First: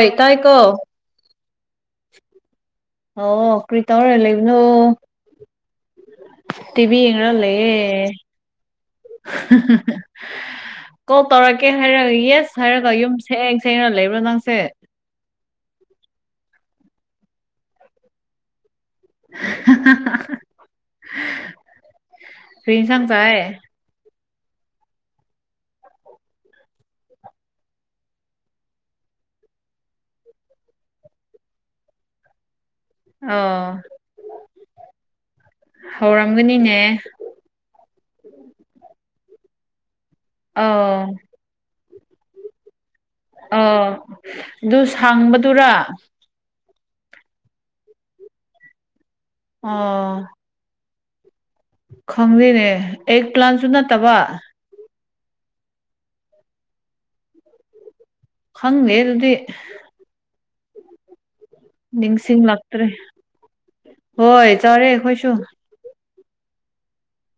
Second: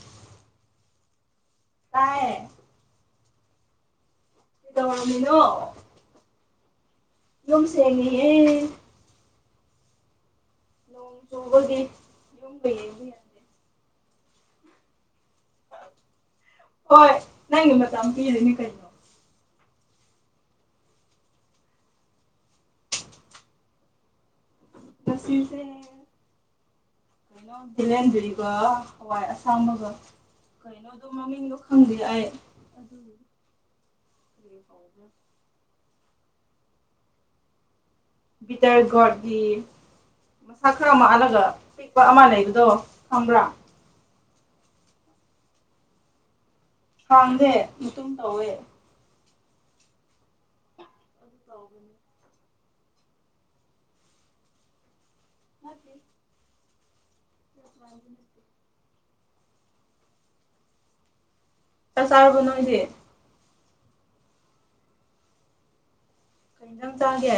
ꯑꯩ ꯇꯥꯏꯀꯣ ꯇꯥꯏꯌꯦ ꯑꯣ ꯀ꯭ꯔꯤ ꯇꯧꯔ ꯂꯩꯕꯅꯣ ꯀꯩꯗꯧꯔꯝꯃꯤꯅꯣ ꯇꯤꯚꯤ ꯌꯦꯡ ꯗ ꯌꯨꯝ ꯂꯩꯌꯦ ꯁꯦꯡꯉꯤꯌꯦ ꯅꯣꯡ ꯀꯣꯜ ꯇꯧꯔꯛꯀꯦ ꯆꯨꯕꯒꯤ ꯍꯥꯏꯔꯒ ꯌꯦꯁ ꯌꯨꯝꯒ ꯍꯥꯏꯔꯒ ꯌꯦꯡꯕ ꯌꯨꯝ ꯌꯥꯗꯦ ꯁꯦꯡꯡ ꯁꯦꯡꯅ ꯂꯩꯕ꯭ꯔꯣ ꯅꯪꯁꯦ ꯍꯣꯏ ꯅꯪꯉ ꯃꯇꯝ ꯑꯃꯨꯛ ꯄꯤꯗꯣꯏꯅꯤ ꯀꯩꯅ ꯀꯔꯤ ꯏꯟꯁꯥꯡ ꯆꯥꯏꯌꯦ ꯁꯤꯁꯦ ꯀꯩꯅꯣ ꯈꯤꯜꯍꯦꯟꯗꯔꯤꯒ ꯍꯋꯥꯏ ꯑꯁꯥꯡꯕꯒ ꯀꯩꯅꯣꯗꯣ ꯃꯃꯤꯡꯗꯣ ꯈꯪꯗꯔ ꯑꯩ ꯑꯗꯨ ꯑꯣ ꯀꯔꯤ ꯀꯧꯕ꯭ꯔꯥ ꯍꯧꯔꯝꯒꯅꯤꯅꯦ ꯕꯤꯇꯔ ꯒꯔꯒꯤ ꯃꯁꯥ ꯈꯔ ꯑꯃ ꯑꯧ ꯑꯂꯒ ꯂ ꯑꯃ ꯂꯩꯕꯗꯣ ꯈꯪꯕ꯭ꯔꯥ ꯑ ꯑꯗꯨ ꯁꯥꯡꯕꯗꯨꯔꯥ ꯍꯥꯡꯗꯦ ꯃꯇꯨꯡꯨꯝ ꯇꯧꯋꯦ ꯑꯣ ꯑꯗꯨ ꯇꯧꯕꯅꯦ ꯈꯪꯗꯦꯅꯦ ꯑꯦꯛ ꯄ꯭ꯂꯥꯟꯁꯨ ꯅꯠꯇꯕ ꯃꯥꯗꯤ ꯍ ꯈꯪꯗꯦ ꯑꯗꯨꯗꯤ ꯆꯥꯛ ꯆꯥꯔꯕꯣ ꯅꯣꯏꯗꯤ ꯅꯤꯡꯁꯤꯡꯂꯛꯇ꯭ꯔꯦ ꯍꯣꯏ ꯆꯥꯎꯔꯦ ꯑꯩꯈꯣꯏꯁꯨ ꯀꯩ ꯑꯦꯟꯁꯥꯡ ꯆꯥꯒꯦ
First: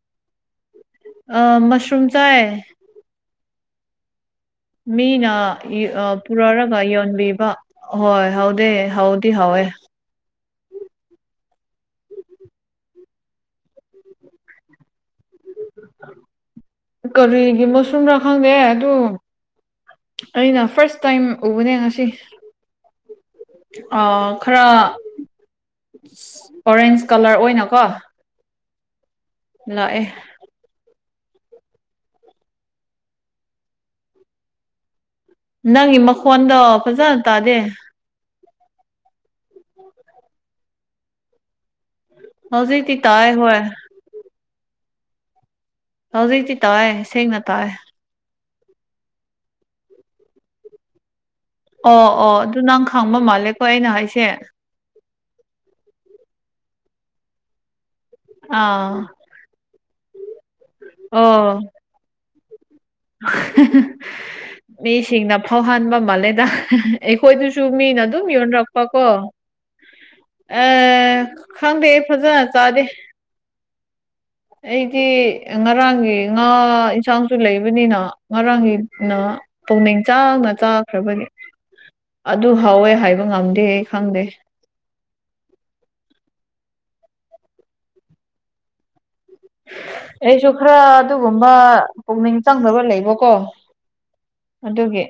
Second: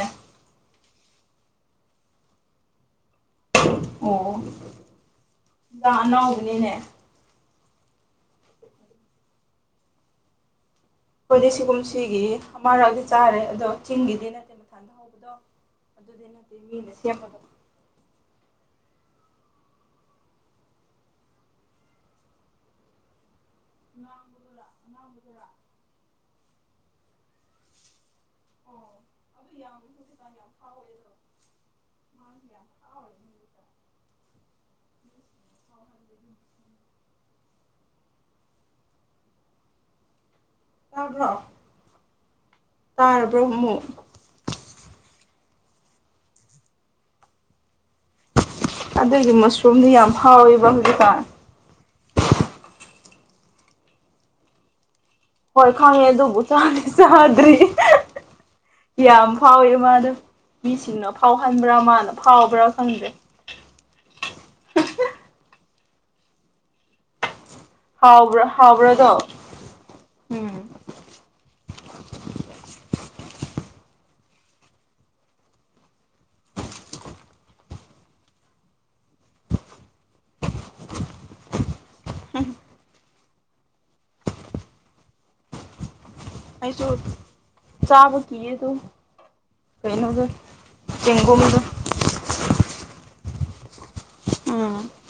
ꯑ ꯃꯁꯔꯨꯝ ꯆꯥꯏ ꯑꯣ ꯃꯤꯅ ꯏꯟꯖꯥꯡ ꯏꯑꯥ ꯑꯅꯥꯎꯕꯅꯤꯅꯦ ꯄꯨꯔꯔꯒ ꯌꯣꯟꯕꯤꯕ ꯍꯣꯏ ꯍꯧꯗꯦ ꯍꯧꯗꯤ ꯍꯧꯋꯦ ꯑꯈꯣꯏꯗꯤ ꯁꯤꯒꯨꯝ ꯁꯤꯒꯤ ꯑꯃꯔꯛꯗꯤ ꯆꯥꯔꯦ ꯑꯗꯣ ꯆꯤꯡꯒꯤꯗꯤ ꯅꯠꯇꯦ ꯃꯊꯟꯗ ꯍꯧꯕꯗꯣ ꯑꯗꯨꯗꯤ ꯅꯠꯇꯦ ꯃꯤꯅꯥ ꯁꯦꯝꯕꯗꯣ ꯀꯔꯤꯒꯤ ꯃꯩꯁꯔꯨꯝꯔꯥ ꯈꯪꯉꯦ ꯑꯗꯨ ꯑꯩꯅ ꯐꯥꯔꯁ ꯇꯥꯏꯝ ꯎꯕꯅꯦ ꯉꯁꯤ ꯑꯥ ꯑꯉꯥꯡꯕꯗꯨꯔꯥ ꯈꯔ ꯑꯉꯥꯡꯕꯗꯨꯔꯥ ꯑꯣꯔꯦꯟꯖ ꯀꯂꯔ ꯑꯣꯏꯅꯀꯣ ꯑꯣ ꯑꯗꯨ ꯌꯥꯝ ꯂꯥꯛꯑꯦ ꯍꯧꯖꯤꯛꯀꯥꯟ ꯌꯥꯝ ꯐꯥꯎꯋꯦꯗꯣ ꯃꯥ ꯌꯥꯝ ꯐꯤꯎꯋꯦ ꯅꯪꯒꯤ ꯃꯈꯣꯟꯗꯣ ꯐꯖꯅ ꯇꯥꯗꯦ ꯇꯥꯕ꯭ꯔꯣ ꯍꯧꯖꯤꯛꯇꯤ ꯇꯥꯏ ꯇꯥꯔꯕ꯭ꯔꯣ ꯍꯣꯏ ꯑꯃꯨꯛ ꯍꯧꯖꯤꯛꯇꯤ ꯇꯥꯏꯌꯦ ꯁꯦꯡꯅ ꯇꯥꯏꯌꯦ ꯑꯗꯨꯏꯗꯤ ꯃꯨꯁꯔꯨꯝꯗꯤ ꯌꯥꯝ ꯍꯥꯎꯋꯦꯕ ꯍꯧꯖꯤꯛꯀꯥꯟ ꯑꯣ ꯑꯣ ꯑꯗꯨ ꯅꯪ ꯈꯥꯡꯕ ꯃꯥꯜꯂꯦꯀꯣ ꯑꯩꯅ ꯍꯥꯏꯁꯦ ꯍꯣꯏ ꯈꯪꯉꯦ ꯑꯗꯨꯕꯨ ꯆꯥꯗꯤ ꯆꯥꯗ꯭ꯔꯤ ꯑꯥ ꯌꯥꯝ ꯐꯥꯎꯋꯦ ꯃꯥꯗꯣ ꯃꯤꯁꯤꯡꯅ ꯑꯣ ꯐꯥꯎꯍꯟꯕ꯭ꯔꯥ ꯃꯥꯅ ꯐꯥꯎꯕ꯭ꯔꯥ ꯈꯪꯗꯦ [unintelligible] ꯃꯤꯁꯤꯡꯅ ꯐꯥꯎꯍꯟꯕ ꯃꯥꯜꯂꯦꯗ ꯑꯩꯈꯣꯏꯗꯨꯁꯨ ꯃꯤꯅ ꯑꯗꯨꯝ ꯍꯥꯎꯕ꯭ꯔꯥ ꯌꯣꯟꯔꯛꯄ ꯀꯣ ꯍꯥꯎꯕ꯭ꯔꯥꯗꯣ ꯎꯝ ꯑꯥ ꯈꯪꯗꯦ ꯐꯖꯅ ꯆꯥꯗꯦ ꯑꯩꯗꯤ ꯉꯔꯥꯡꯒꯤ ꯉꯥ ꯏꯟꯁꯥꯡꯁꯨ ꯂꯩꯕꯅꯤꯅ ꯉꯔꯥꯡꯒꯤꯅ ꯄꯨꯛꯅꯤꯡ ꯆꯥꯡꯅ ꯆꯥꯈ꯭ꯔꯕꯒꯤ ꯑꯗꯨ ꯍꯥꯎꯋꯦ ꯍꯥꯏꯕ ꯉꯝꯗꯦ ꯈꯪꯗꯦ ꯑꯩꯁꯨ ꯆꯥꯕ ꯀꯤꯌꯦ ꯗꯨꯝ ꯑꯩꯁꯨ ꯈꯔ ꯑꯗꯨꯒꯨꯝꯕ ꯆꯦꯡꯒꯨꯝꯗꯣ ꯄꯨꯛꯅꯤꯡ ꯆꯪꯅꯕ ꯂꯩꯕꯀꯣ ꯎꯝ ꯑꯗꯨꯒꯤ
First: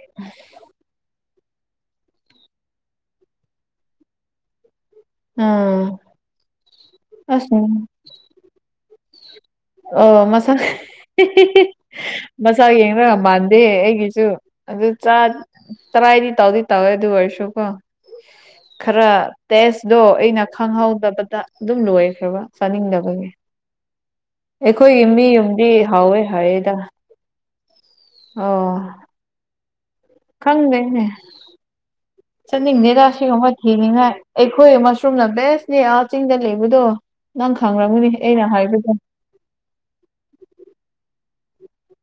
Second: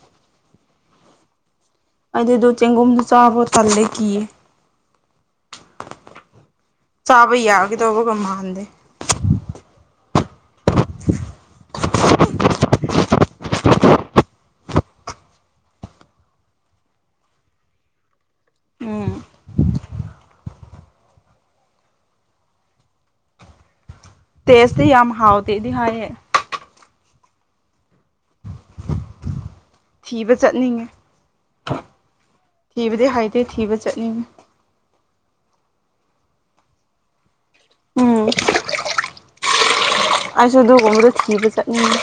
ꯑꯩꯗꯤ ꯑꯗꯨ ꯆꯦꯡꯒꯨꯝꯗꯣ ꯆꯥꯕꯣ ꯇꯜꯂꯦ ꯀꯤꯌꯦ ꯎꯝ ꯆꯥꯕ ꯑꯁ ꯌꯥꯒꯤꯗꯧꯕꯒ ꯃꯥꯟꯗꯦ ꯑꯣ ꯃꯁꯥ [unintelligible] ꯃꯁꯥ ꯌꯦꯡꯔꯒ ꯃꯥꯟ ꯗꯦ ꯑꯩꯒꯤꯁꯨ ꯑꯗꯨ ꯆꯥ ꯇ꯭ꯔꯥꯏꯗꯤ ꯇꯧꯗꯤ ꯇꯧꯋꯦ ꯑꯗꯨ ꯑꯣꯏꯔꯁꯨ ꯀꯣ [unintelligible] ꯈꯔ ꯎꯝ ꯇꯦꯁꯗꯣ ꯑꯩꯅ ꯈꯪꯍꯧꯗꯕꯗ ꯑꯗꯨꯝ ꯂꯣꯏꯈ꯭ꯔꯕ ꯆꯥꯅꯤꯡꯗꯕꯒꯤ ꯇꯦꯁꯇꯤ ꯑꯩꯈꯣꯏꯒꯤ ꯌꯥꯝ ꯃꯤ ꯌꯨꯝꯗꯤ ꯍꯥꯎꯇꯦꯗꯤ ꯍꯥꯏꯌꯦ ꯍꯥꯎꯋꯦ ꯍꯥꯏꯌꯦꯗ ꯑꯣ ꯊꯤꯕ ꯆꯠꯅꯤꯡꯉꯦ ꯈꯪꯗꯦꯅꯦ ꯆꯠꯅꯤꯡꯗꯦꯗ ꯊꯤꯕꯗꯤ ꯍꯩꯇꯦ ꯁꯤꯒꯨꯝꯕ ꯊꯤꯕ ꯊꯦꯡꯅꯤꯡꯉꯥꯏ ꯆꯠꯅꯤꯡꯉꯦ ꯑꯩ ꯈꯣꯏ ꯃꯁꯔꯨꯝꯅ ꯕꯦꯁꯅꯦ ꯑꯥ ꯆꯤꯡꯗ ꯂꯩꯕꯗꯣ ꯅꯪ ꯈꯪꯔꯝꯒꯅꯤ ꯎꯝ ꯑꯩꯅ ꯍꯥꯏꯕꯗꯣ ꯑꯩꯁꯨ ꯑꯗꯨꯒꯨꯝꯕꯗꯣ ꯊꯤꯕ ꯆꯠꯅꯤꯡꯉꯤ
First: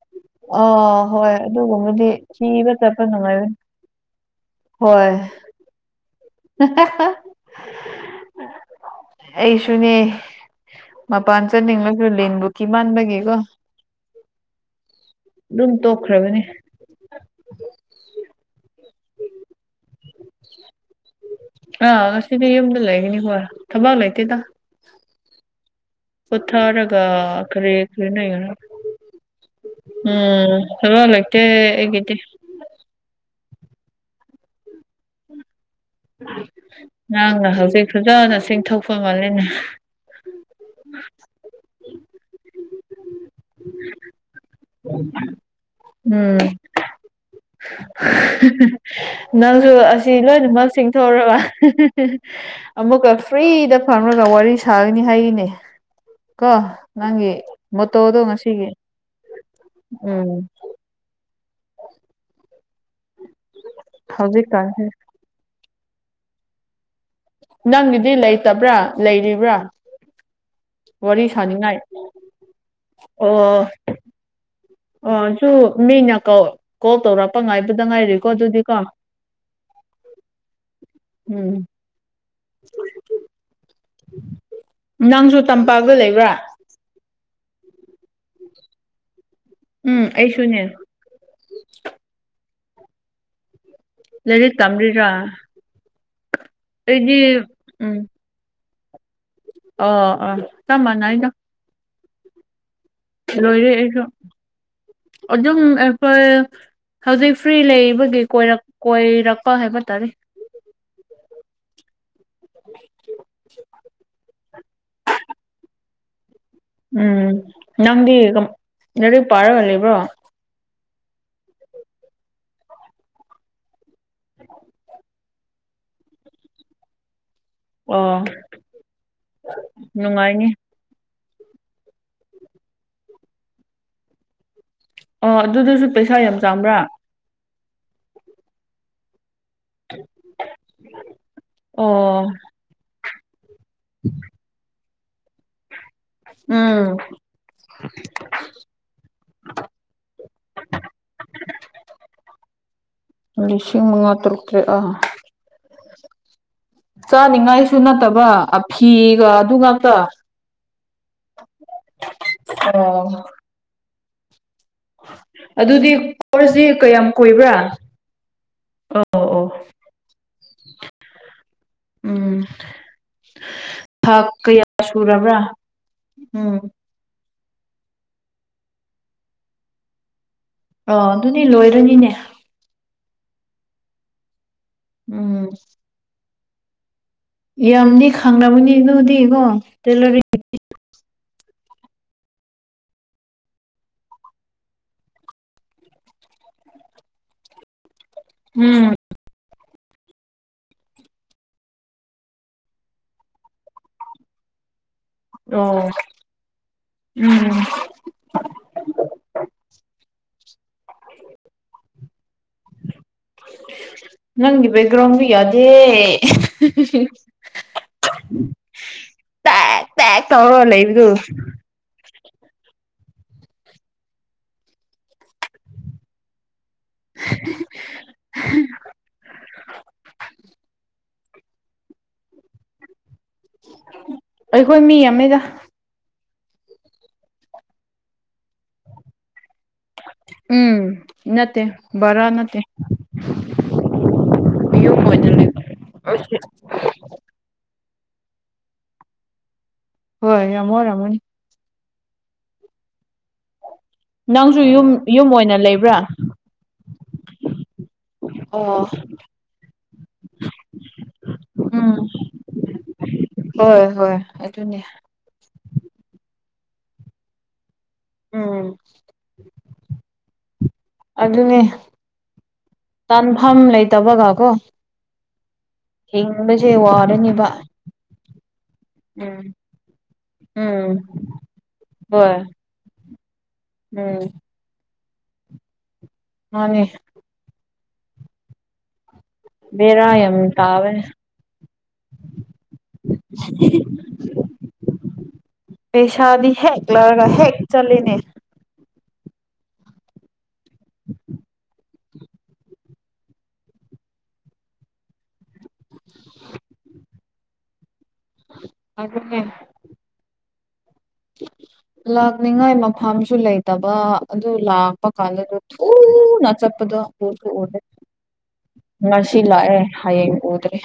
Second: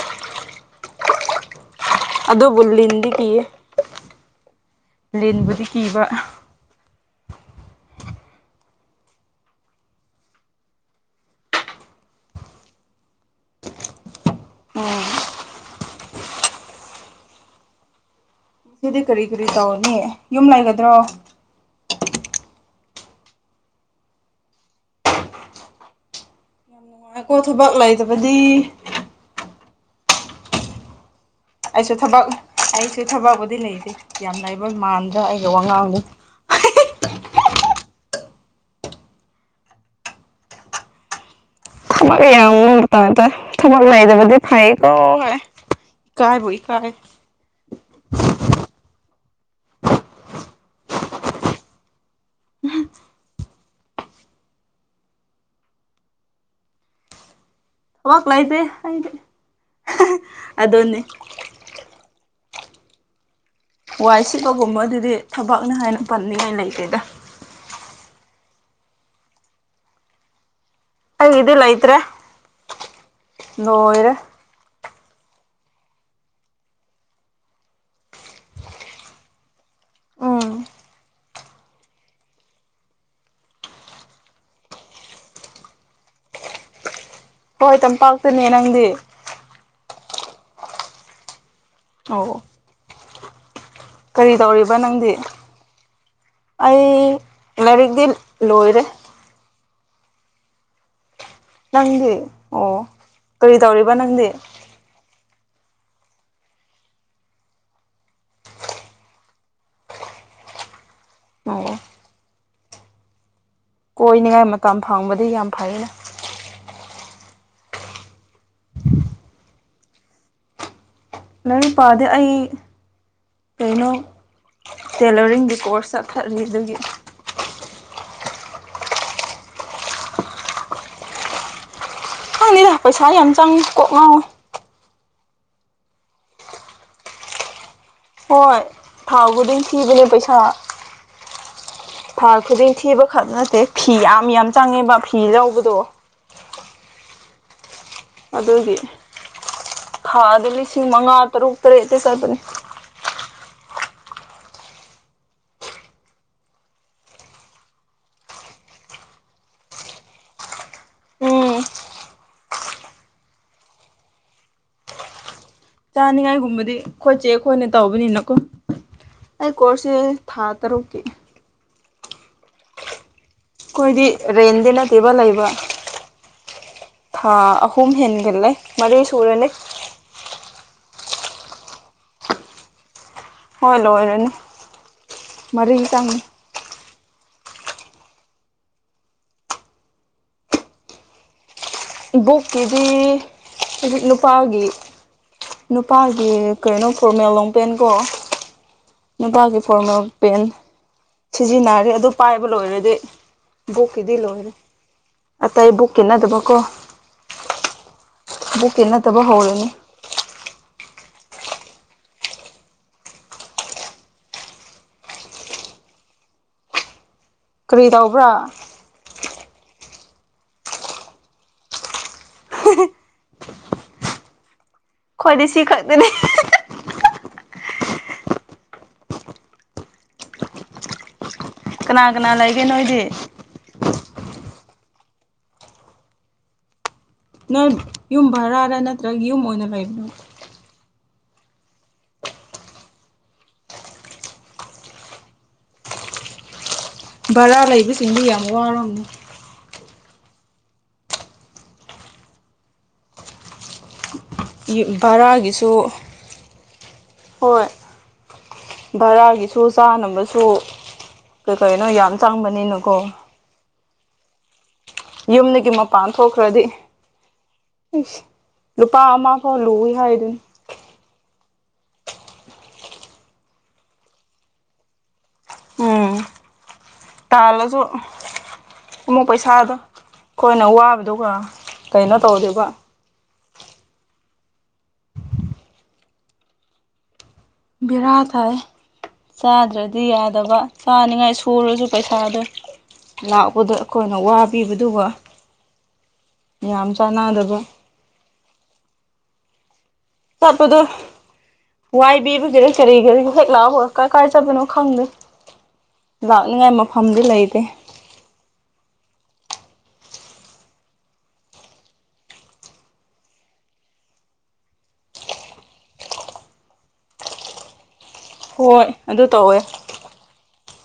ꯑꯣ ꯍꯣꯏ ꯑꯗꯨꯒꯨꯝꯕꯗꯤ ꯑꯗꯨꯕꯨ ꯊꯤꯕ ꯆꯠꯄ ꯂꯤꯟꯗꯤ ꯀꯤꯌꯦ ꯅꯨꯡꯉꯥꯏꯕꯅꯤ ꯍꯣꯏ ꯕꯨꯗꯤ ꯀꯤꯕ [unintelligible] ꯑꯩꯁꯨꯅꯦ ꯃꯄꯥꯟ ꯆꯠꯅꯤꯡꯂꯁꯨ ꯂꯤꯟꯕꯨ ꯀꯤꯃꯟꯕꯒꯤꯀꯣ ꯎꯝ ꯑꯗꯨꯝ ꯇꯣꯛꯈ꯭ꯔꯥꯕꯅꯤ ꯗꯨꯗꯤ ꯀꯔꯤ ꯀꯔꯤ ꯇꯧꯅꯤ ꯌꯨꯝ ꯂꯩꯒꯗ꯭ꯔꯣ ꯑꯥ ꯉꯁꯤꯗꯤ ꯌꯨꯝꯗ ꯂꯩꯒꯅꯤ ꯈꯣꯏ ꯊꯕꯛ ꯂꯩꯇꯦꯗ ꯌꯥꯝ ꯄꯨꯊꯥꯔꯒꯥ ꯅꯨꯡꯉꯥꯏꯀꯣ ꯊꯕꯛ [unintelligible] ꯂꯩꯇꯕꯗꯤ ꯎꯝ ꯍꯜꯂꯣ ꯂꯩ ꯑꯩꯁꯨ ꯊꯕꯛ ꯑꯩꯁꯨ ꯊꯕꯛꯕꯨꯗꯤ ꯂꯩꯇꯦ ꯌꯥꯝ ꯂꯥꯏꯕ ꯃꯥꯟꯗ꯭ꯔ ꯑꯩꯒ ꯋꯥꯉꯥꯡꯗꯣ ꯅꯪꯅ ꯍꯧꯖꯤꯛ ꯐꯖꯅ ꯆꯤꯡꯊꯣꯛꯐꯝ ꯃꯥꯜꯂꯦꯅꯦ [unintelligible] ꯐꯩꯀꯣ ꯍꯥꯏ ꯎꯝ ꯏꯀꯥꯏꯕꯨ ꯏꯀꯥꯏ [unintelligible] ꯅꯪꯁꯨ ꯑꯁꯤ ꯂꯣꯏꯅꯃꯛ ꯆꯤꯡꯊꯣꯛꯔꯕ ꯑꯃꯨꯛꯀ ꯐ꯭ꯔꯤꯗ ꯐꯝꯔꯒ ꯋꯥꯔꯤ ꯁꯥꯒꯅꯤ ꯍꯥꯏꯌꯤꯅꯦ ꯀꯣ ꯅꯪꯒꯤ ꯃꯣꯠꯇꯣꯗꯣ ꯊꯕꯛ ꯂꯩꯇꯦ ꯉꯁꯤꯒꯤ ꯎꯝ ꯗꯨꯅꯤ ꯋꯥꯏ ꯍꯧꯖꯤꯛꯀꯥꯟꯁꯦ ꯁꯤꯠꯄꯒꯨꯝꯕꯗꯨꯗꯤ ꯊꯕꯛꯅꯤ ꯍꯥꯏꯅ ꯄꯟꯅꯤꯡꯉꯥꯏ ꯂꯩꯇꯦꯗ ꯅꯪꯒꯤꯗꯤ ꯂꯩꯇꯕ꯭ꯔꯥ ꯂꯩꯔꯤꯕ꯭ꯔꯥ ꯋꯥꯔꯤ ꯑꯩꯒꯤꯗꯤ ꯁꯥꯅꯤꯡꯉꯥꯏ ꯂꯩꯇ꯭ꯔꯦ ꯑꯣ ꯂꯣꯏꯔꯦ ꯑꯣ ꯁꯨ ꯃꯤꯅ ꯀꯣꯜ ꯀꯣꯜ ꯇꯧꯔꯛꯄ ꯉꯥꯏꯕꯗ ꯉꯥꯏꯔꯤꯀꯣ ꯑꯗꯨꯗꯤ ꯀꯣ ꯎꯝ ꯎꯝ ꯅꯪꯁꯨ ꯇꯝꯄꯥꯛꯒ ꯂꯩꯕ꯭ꯔꯥ ꯍꯣꯏ ꯇꯝꯄꯥꯛꯇꯅꯦ ꯅꯪꯗꯤ ꯎꯝ ꯑꯩꯁꯨꯅꯦ ꯑꯣ ꯀꯔꯤ ꯂꯥꯏꯔꯤꯛ ꯇꯧꯔꯤꯕ ꯇꯝꯔꯤꯔꯥ ꯅꯪꯗꯤ ꯑꯩ ꯑꯩꯗꯤ ꯎꯝ ꯂꯥꯏꯔꯤꯛꯗꯤꯜ ꯂꯣꯏꯔꯦ ꯑꯣ ꯑꯥ ꯆꯞ ꯃꯥꯟꯅꯩꯗ ꯅꯪꯗꯤ ꯑꯣ ꯀꯔꯤ ꯂꯣꯏꯔꯦ ꯇꯧꯔꯤꯕ ꯑꯩꯁꯨ ꯅꯪꯗꯤ ꯑꯗꯨꯝ ꯑꯩꯈꯣꯏ ꯍꯧꯖꯤꯛ ꯐ꯭ꯔꯤ ꯂꯩꯕꯒꯤ ꯀꯣꯏꯔꯛ ꯀꯣꯏꯔꯛꯄ ꯍꯥꯏꯕ ꯇꯥꯔꯦ [unintelligible] ꯀꯣꯏꯅꯤꯡꯉꯥꯏ ꯃꯇꯝ ꯐꯪꯕꯗꯤ ꯌꯥꯝ ꯐꯩꯅ ꯎꯝ ꯅꯪꯗꯤ ꯀꯃꯥꯏ ꯂꯥꯏꯔꯤꯛ ꯄꯥꯔꯒ ꯂꯩꯕ꯭ꯔꯣ ꯂꯥꯏꯔꯤꯛ ꯄꯥꯗꯦ ꯑꯩ ꯀꯩꯅꯣ ꯇꯦꯂꯔꯤꯡꯒꯤ ꯀꯣꯔꯁ ꯆꯠꯊꯔꯤ ꯑꯗꯨꯒꯤ ꯑꯣ ꯅꯨꯡꯉꯥꯏꯅꯤ ꯈꯪꯗꯦꯗ ꯄꯩꯁꯥ ꯌꯥꯝ ꯆꯪꯉꯤ ꯀꯣꯛ ꯉꯥꯎꯋꯤ ꯑꯣ ꯑꯗꯨꯗꯖꯨ ꯄꯩꯁꯥ ꯌꯥꯝ ꯆꯪꯕ꯭ꯔꯥ ꯍꯣꯏ ꯊꯥꯎ ꯈꯨꯗꯤꯡ ꯊꯤꯕꯅꯦ ꯄꯩꯁꯥ ꯑꯣ ꯊꯥꯎ ꯈꯨꯗꯡ ꯊꯤꯕꯈꯛ ꯅꯠꯇꯦ ꯐꯤ ꯌꯥꯝ ꯌꯥꯝ ꯆꯪꯉꯦꯕ ꯐꯤ ꯂꯧꯕꯗꯣ ꯎꯝ ꯑꯗꯨꯒꯤ ꯊꯥꯗ ꯂꯤꯁꯤꯡ ꯃꯉꯥ ꯇꯔꯨꯛ ꯇꯔꯦꯠꯇ ꯆꯠꯄꯅꯤ ꯂꯤꯁꯤꯡ ꯃꯉꯥ ꯇꯔꯨꯛ ꯇꯔꯦꯠ ꯑꯥ ꯆꯥꯅꯤꯉꯥꯏꯁꯨ ꯅꯠꯇꯕ ꯑꯐꯤꯒ ꯑꯗꯨ ꯉꯥꯛꯇ ꯎꯝ ꯑꯣ ꯑꯗꯨꯗꯤ ꯀꯣꯔꯁꯁꯤ ꯆꯥꯅꯤꯉꯥꯏꯒꯨꯝꯕꯗꯤ ꯀꯌꯥꯝ ꯈꯣꯏꯆꯦ ꯀꯨꯏꯕ꯭ꯔꯥ ꯈꯣꯏꯅ ꯇꯧꯕꯅꯤꯅ ꯀꯣ ꯑꯣ ꯑꯣ ꯑꯩ ꯀꯣꯔꯁꯦ ꯊꯥ ꯇꯔꯨꯛꯀꯤ ꯎꯝ ꯑꯈꯣꯏꯗꯤ ꯊꯥ ꯀꯌꯥ ꯔꯦꯟꯗ ꯅꯠꯇꯦꯕ ꯁꯨꯔꯕ꯭ꯔꯥ ꯂꯩꯕ ꯎꯝ ꯊꯥ ꯑꯍꯨꯝ ꯍꯦꯟꯒꯜꯂꯦ ꯃꯔꯤ ꯁꯨꯔꯅꯤ ꯑꯣ ꯑꯗꯨꯗꯤ ꯂꯣꯏꯔꯅꯤꯅꯦ ꯍꯣꯏ ꯂꯣꯏꯔꯅꯤ ꯎꯝ ꯃꯔꯤ ꯇꯪꯅꯤ ꯌꯥꯝꯗꯤ ꯈꯪꯔꯕꯅꯤ ꯑꯗꯨꯗꯤꯀꯣ ꯇꯦꯂꯔꯤꯡ ꯕꯨꯛꯀꯤꯗꯤ ꯍꯧꯖꯤꯛ ꯅꯨꯄꯥꯒꯤ ꯅꯨꯄꯥꯒꯤ ꯀꯩꯅꯣ ꯐꯣꯔꯃꯦꯜ ꯂꯣꯡꯄꯦꯟꯀꯣ ꯎꯝ ꯅꯨꯄꯥꯒꯤ ꯐꯣꯔꯃꯦꯜ ꯄꯦꯟ ꯁꯤꯖꯤꯟꯅꯔꯦ ꯑꯗꯨ ꯄꯥꯏꯕ ꯂꯣꯏꯔꯗꯤ ꯕꯣꯛꯀꯤꯗꯤ ꯂꯣꯏꯔꯦ ꯑꯇꯩ ꯑꯣ ꯕꯨꯛꯀꯤ ꯅꯠꯇꯕꯀꯣ ꯎꯝ ꯕꯨꯀꯦ ꯅꯠꯇꯕ ꯍꯧꯔꯅꯤ ꯅꯪꯒꯤ ꯕꯒ꯭ꯔꯣꯝꯌꯗꯦ ꯀꯔꯤ ꯇꯧꯕ꯭ꯔꯥ ꯇꯥꯏ ꯇꯥꯏ ꯇꯧꯔꯣ ꯂꯩꯕꯗꯨ ꯍ ꯈ꯭ꯣꯏꯗꯤ ꯁꯤ ꯈꯛꯇꯅꯦ [inaudible] ꯀꯅꯥ ꯀꯅꯥ ꯂꯩꯒꯦ ꯅꯣꯏꯗꯤ ꯑꯩꯈꯣꯏ ꯃꯤ ꯑꯃꯒ ꯅ ꯌꯨꯝ ꯔꯛꯔ ꯅꯠꯇ꯭ꯔꯒ ꯌꯨꯝ ꯑꯣꯏꯅ ꯂꯩꯕꯅ ꯎꯝ ꯅꯠꯇꯦ ꯔ ꯅꯠꯇꯦ ꯄ ꯃꯖꯟ ꯕꯔꯥ ꯂꯩꯕꯁꯤꯡꯗꯤ ꯌꯥꯝ ꯋꯥꯔꯝꯃꯤ ꯍꯣꯏ ꯌꯥꯝꯃꯣꯔꯃꯣꯅꯤ ꯅꯪꯁꯨ ꯌꯨꯝ ꯌꯨꯝ ꯑꯣꯏꯅ ꯚꯔꯥꯒꯤꯁꯨ ꯂꯩꯕ꯭ꯔꯥ ꯍꯣꯏ ꯑꯣ ꯚꯔꯥꯒꯤꯁꯨ ꯆꯥꯅꯕꯁꯨꯩ ꯀꯩꯅꯣ ꯎꯝ ꯌꯥꯝ ꯆꯥꯡꯕꯅꯤꯅꯀꯣ ꯍꯣꯏ ꯍꯣꯏ ꯑꯗꯨꯅ ꯌꯨꯝꯗꯒꯤ ꯃꯄꯥꯟ ꯊꯣꯛꯈ꯭ꯔꯗꯤ ꯁ ꯎꯝ ꯂꯨꯄꯥ ꯑꯃ ꯐꯥꯎ ꯂꯨꯏ ꯍꯥꯏꯗꯨꯣꯏꯅꯤ ꯑꯗꯨꯅꯦ ꯇꯥꯟꯐꯝ ꯂꯩꯇꯕꯒ ꯀꯣ ꯍꯁꯦ ꯋꯥ ꯇꯥꯂꯁꯨ ꯑꯃꯨꯛ ꯎꯝ ꯄꯩꯁꯥꯗꯣ ꯑꯩꯈꯣꯏꯅ ꯎꯝ ꯋꯥꯕꯗꯨꯒ ꯀꯩꯅꯣ ꯍꯣꯏ ꯇꯧꯗꯦꯕ ꯎꯝ ꯃꯥꯅꯦ ꯕꯤꯔꯥ ꯊꯥꯏ ꯆꯥꯗ꯭ꯔꯗꯤ ꯕꯦꯔꯥ ꯌꯥꯝ ꯌꯥꯗꯕ ꯇꯥꯕꯅꯦ ꯆꯥꯅꯤꯉꯥꯏ ꯁꯨꯔꯁꯨ ꯄꯩꯁꯥꯗ ꯂꯥꯛꯄꯗ ꯑꯩꯈꯣꯏꯅ ꯋꯥꯕꯤꯕꯗꯨꯒ ꯄꯩꯁꯥꯗꯤ ꯍꯦꯛ ꯌꯥꯝ ꯂꯧꯔꯒ ꯍꯦꯛ ꯆꯥꯟꯅꯗꯕ ꯆꯠꯂꯤꯅꯦ ꯇꯞꯄꯗꯨ ꯋꯥꯏꯕꯤꯕꯒꯦꯔ ꯀꯔꯤꯒꯔꯤ ꯍꯦꯛ ꯂꯥꯛꯑꯕ ꯀꯥꯏ ꯀꯥꯏ ꯆꯠꯄꯅꯣ ꯈꯪꯗꯦ ꯂꯥꯛꯅꯤꯡꯉꯥꯏ ꯃꯐꯝꯗꯤ ꯂꯩꯇꯦ ꯑꯗꯨꯦ ꯎ ꯂꯥꯛꯅꯤꯡꯉꯥꯏ ꯃꯐꯝꯐꯝꯁꯨ ꯂꯩꯇꯕ ꯑꯗꯨ ꯂꯥꯛꯄ ꯀꯥꯟꯗꯗ ꯊꯨꯅ ꯆꯠꯄꯗꯣ ꯍꯣꯏ ꯑꯗꯨ ꯉꯁꯤ ꯇꯧꯋꯦ ꯂꯥꯛꯑꯦ ꯍꯌꯦꯡ ꯎꯗ꯭ꯔꯦ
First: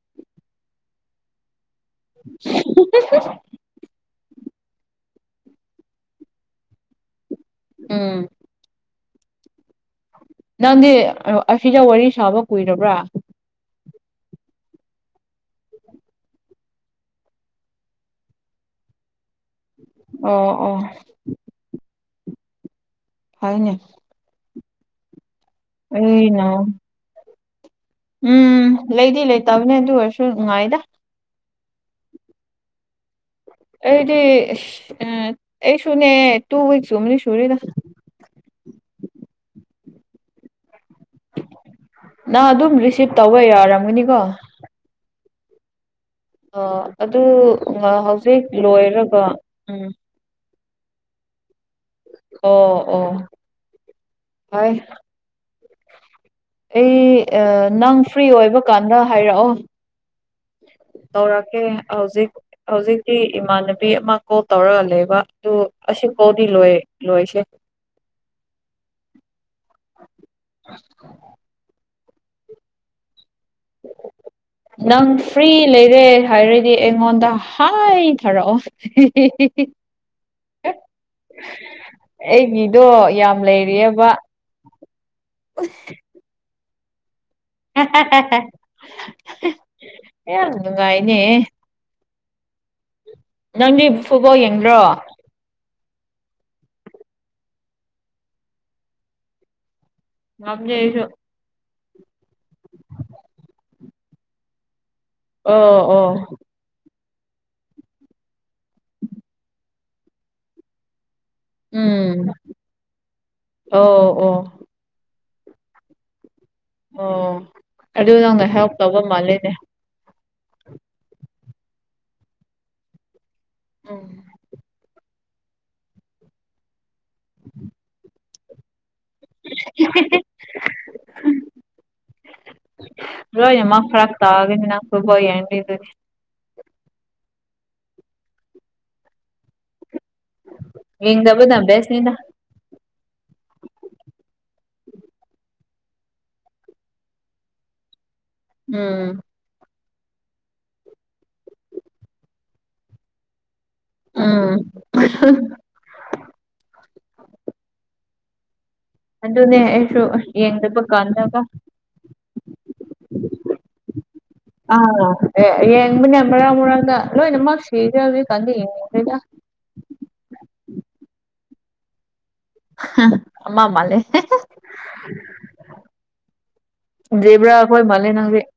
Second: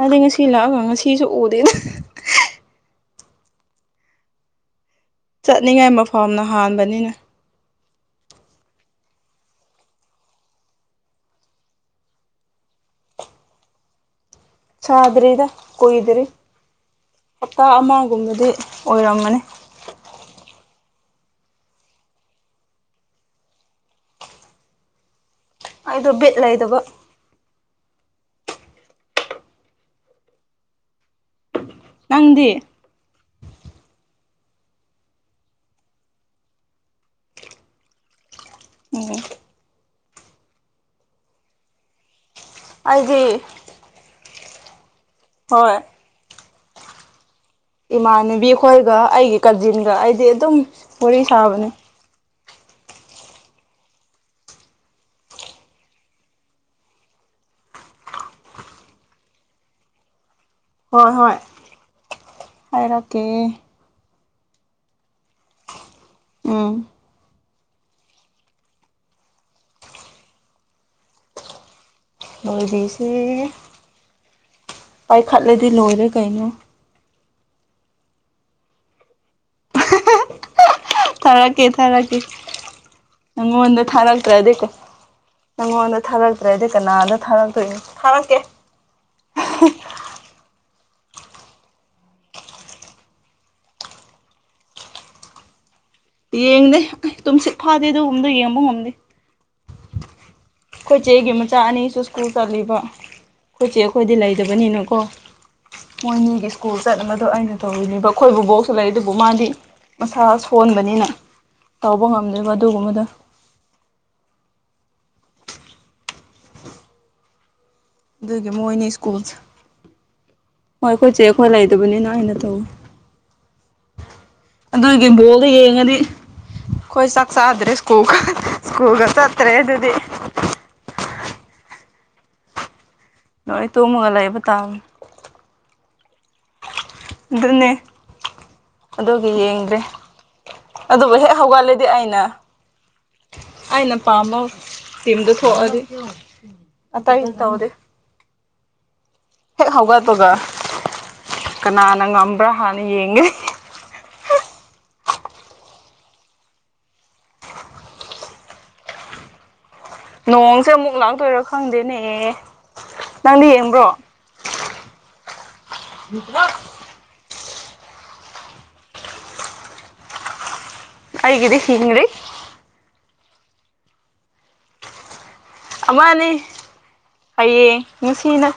ꯑꯗꯗꯤ ꯉꯁꯤ ꯂꯥꯛꯑꯒ ꯉꯁꯤꯁꯨ ꯎꯗꯦꯅ [inaudible] ꯆꯠꯅꯤꯡꯉꯥꯏ ꯃꯐꯝꯅ ꯍꯥꯟꯕꯅꯤꯅ ꯎꯝ ꯅꯪꯗꯤ ꯑꯁꯤꯖ ꯋꯥꯔꯤ ꯁꯥꯕ ꯀꯨꯏꯔꯕ꯭ꯔꯥ ꯁꯥꯗ꯭ꯔꯤꯗ ꯀꯣꯏꯗ꯭ꯔꯤ ꯍꯞꯇꯥ ꯑꯃꯒꯨꯝꯕꯗꯤ ꯑꯣꯏꯔꯝꯒꯅꯤ ꯑꯣ ꯑꯣ ꯍꯥꯏꯅꯦ ꯑꯩꯗꯣ ꯕꯤꯠ ꯑꯩꯅ ꯂꯩꯗꯕ ꯎꯝ ꯂꯩꯗꯤ ꯂꯩꯇꯕꯅꯦ ꯑꯗꯨ ꯑꯣꯏꯔꯁꯨ ꯅꯨꯡꯉꯥꯏꯗ ꯅꯪꯗꯤ ꯑꯩꯗꯤ ꯑꯩ ꯁꯨꯅꯦ ꯇꯨ ꯋꯤꯛꯁꯀꯨꯝꯕꯅꯤ ꯁꯨꯔꯤꯗ ꯎꯝ ꯅꯪ ꯑꯗꯨꯝ ꯔꯤꯁꯤꯚ ꯑꯩꯗꯤ ꯇꯧꯕ ꯌꯥꯔꯝꯒꯅꯤꯀꯣ ꯍꯣꯏ ꯑ ꯑꯗꯨ ꯍꯧꯖꯤꯛ ꯏꯃꯥꯟꯅꯕꯤ ꯑꯩꯈꯣꯏꯒ ꯂꯣꯏꯔꯒ ꯑꯩꯒꯤ ꯎꯝ ꯀꯥꯖꯤꯟꯒ ꯑꯩꯗꯤ ꯑꯗꯨꯝ ꯋꯥꯔꯤ ꯁꯥꯕꯅꯦ ꯑꯣ ꯑꯣ [unintelligible] ꯑꯩ ꯑꯥ ꯅꯪ ꯐ꯭ꯔꯤ ꯑꯣꯏꯕꯀꯥꯟꯗ ꯍꯥꯏꯔꯛꯑꯣ ꯍꯣꯏ ꯍꯣꯏ ꯇꯧꯔꯥꯛꯀꯦ ꯍꯧꯖꯤꯛ ꯍꯧꯖꯤꯛꯀꯤ ꯍꯥꯏꯔꯛꯀꯦ ꯏꯃꯥꯟꯅ ꯄꯤ ꯑꯃ ꯀꯣꯜ ꯇꯧꯔꯒ ꯂꯩꯕ ꯑꯗꯨ ꯑꯁꯤ ꯀꯣꯗꯤ ꯂꯣꯏ ꯎꯝ ꯂꯣꯏꯁꯦ ꯅꯣꯏꯕꯤꯁꯦ ꯅꯪ ꯐ꯭ꯔꯤ ꯂꯩꯔꯦ ꯂꯣꯏꯔꯦ ꯀꯩꯅꯣ ꯍꯥꯏꯔ ꯗꯤ ꯑꯩꯉꯣꯟꯗ ꯍꯥꯏꯊꯔꯛꯑꯣ [unintelligible] ꯊꯥꯔꯛꯀꯦ ꯊꯥꯔꯛꯀꯦ ꯑꯩꯒꯤꯗꯣ ꯌꯥꯝ ꯅꯪꯉꯣꯟꯗ ꯂꯩꯔꯤꯑꯕ ꯊꯥꯔꯛꯇ꯭ꯔꯗꯤꯀꯣ ꯅꯪꯉꯣꯟꯗ ꯊꯥꯒꯇ꯭ꯔꯦꯗꯤ ꯀꯅꯥꯗ ꯊꯥ [unintelligible] ꯌꯥꯝ ꯅꯨꯡꯉꯥꯏꯅꯦ ꯅꯪꯗꯤ ꯐꯨꯠꯕꯣꯜ ꯌꯦꯡꯗ꯭ꯔꯣ ꯌꯦꯡꯗꯦ ꯇꯨꯝꯁꯤꯠ ꯐꯥꯗꯦ ꯑꯗꯨꯒꯨꯝꯕꯗ ꯌꯦꯡꯕ ꯉꯝꯗꯦ ꯉꯝꯗꯦ ꯑꯩꯁꯨ ꯑꯩꯈꯣꯏꯆꯦꯒꯤ ꯃꯆꯥ ꯑꯅꯤꯁꯨ ꯁ꯭ꯀꯨꯜ ꯆꯠꯂꯤꯕ ꯑꯩꯈꯣꯏꯆꯦ ꯑꯩꯈꯣꯏꯗꯤ ꯂꯩꯇꯕꯅꯤꯅꯀꯣ ꯑꯣ ꯑꯣ ꯃꯣꯏꯅꯤꯒꯦꯁ ꯁ꯭ꯀꯨꯜ ꯆꯠꯅꯕꯗꯣ ꯑꯩꯅ ꯇꯧꯔꯤꯅꯦꯕ ꯑꯩꯈꯣꯏꯕꯨ ꯕꯣꯛꯁꯨ ꯂꯩ ꯑꯗꯨꯕꯨ ꯃꯥꯗꯤ ꯃꯁꯥ ꯁꯣꯟꯕꯅꯤꯅ ꯇꯧꯕ ꯎꯝ ꯉꯝꯗꯦꯕ ꯑꯗꯨꯒꯨꯝꯕꯗꯣ ꯑꯣ ꯑꯣ ꯑꯣ ꯑꯗꯨ ꯅꯪꯅ ꯑꯗꯨꯒꯤ ꯍꯦꯜꯞ ꯃꯣꯏꯅꯤ ꯇꯧꯕ ꯁ꯭ꯀꯨꯜꯁꯦ ꯃꯥꯜꯂꯦꯅꯦ ꯍꯣꯏ ꯑꯩꯈꯣꯏꯁꯦ ꯑꯩꯈꯣꯏ ꯂꯩꯗꯕꯅꯤꯅ ꯑꯩꯅ ꯇꯧ ꯎꯝ ꯑꯗꯨ ꯏꯝꯕꯣꯜꯗ ꯌꯦꯡꯉꯗꯤ ꯑꯩꯈꯣꯏ ꯆꯥꯛ ꯆꯥꯗ꯭ꯔꯦ ꯁꯀꯨꯒꯥ ꯆꯠꯇ꯭ꯔꯦ ꯑꯗꯨꯗꯤ [inaudible] ꯂꯣꯏ ꯂꯣꯏꯟꯃꯛ ꯇꯨꯝꯃꯒ ꯐꯔꯛ ꯂꯩꯕ ꯇꯥꯒꯦꯅꯤ ꯇꯥꯕꯅꯤ ꯅꯪ ꯐꯨꯠꯕꯣꯜ [unintelligible] ꯑꯗꯨꯅꯦ ꯑꯗꯨꯒꯤ ꯌꯦꯡꯗ꯭ꯔꯦ ꯑꯗꯨꯕꯨ ꯍꯦꯛ ꯌꯦꯡꯗꯕꯅ ꯍꯧꯒꯠꯂꯦꯗꯤ ꯕꯦꯁꯅꯤꯗ ꯑꯩꯅ ꯑꯩꯅ ꯄꯥꯝꯕ ꯊꯤꯝꯗꯣ ꯊꯣꯛꯑꯗꯤ ꯑꯇꯩꯗꯨ ꯇꯧꯗꯦ ꯎꯝ ꯍꯦꯛ ꯍꯧꯒꯠꯄꯒ ꯀꯅꯥꯅ ꯉꯝꯕ꯭ꯔꯥ ꯍꯥꯟꯅ ꯌꯦꯡꯉꯦ ꯎꯝ ꯑꯗꯨꯅꯦ ꯑꯩꯁꯨ ꯅꯣꯡꯁꯦ ꯌꯦꯡꯗꯕ ꯑꯃꯨꯛ ꯀꯥꯟꯅꯕ ꯂꯥꯛꯇꯣꯏꯔꯥ ꯈꯪꯗꯦꯅꯦ ꯅꯪꯗꯤ ꯌꯦꯡꯕ꯭ꯔꯣ ꯑ ꯌꯦꯡꯕꯅꯤ ꯃꯔꯛ ꯃꯔꯛꯇꯥ ꯂꯣꯏꯅ ꯃꯥ ꯁꯦꯔ [unintelligible] ꯑꯩꯒꯤꯗꯤ ꯍꯤꯡꯔꯤ [unintelligible] ꯑꯃ ꯃꯥꯂꯦ ꯑꯃꯅꯤ ꯍꯌꯦꯡ ꯑꯩꯈꯣꯏ ꯃꯥꯜꯂꯦ ꯅꯪꯗꯤ ꯅꯨꯡꯁꯤꯅ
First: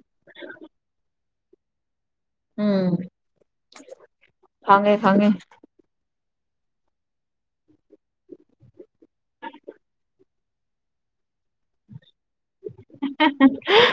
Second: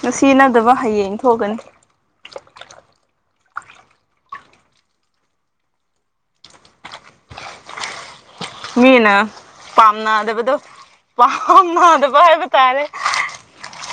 ꯉꯁꯤꯅꯗꯕ ꯍꯌꯦꯡ ꯊꯣꯛꯀꯅꯤ ꯎꯝ ꯐꯉꯦ ꯐꯪꯉꯦ ꯃꯤꯅ ꯄꯥꯝꯅꯗꯕꯗꯣ ꯄꯥꯝꯅꯗꯕ ꯍꯥꯏꯕ ꯇꯥꯔꯦ [unintelligible]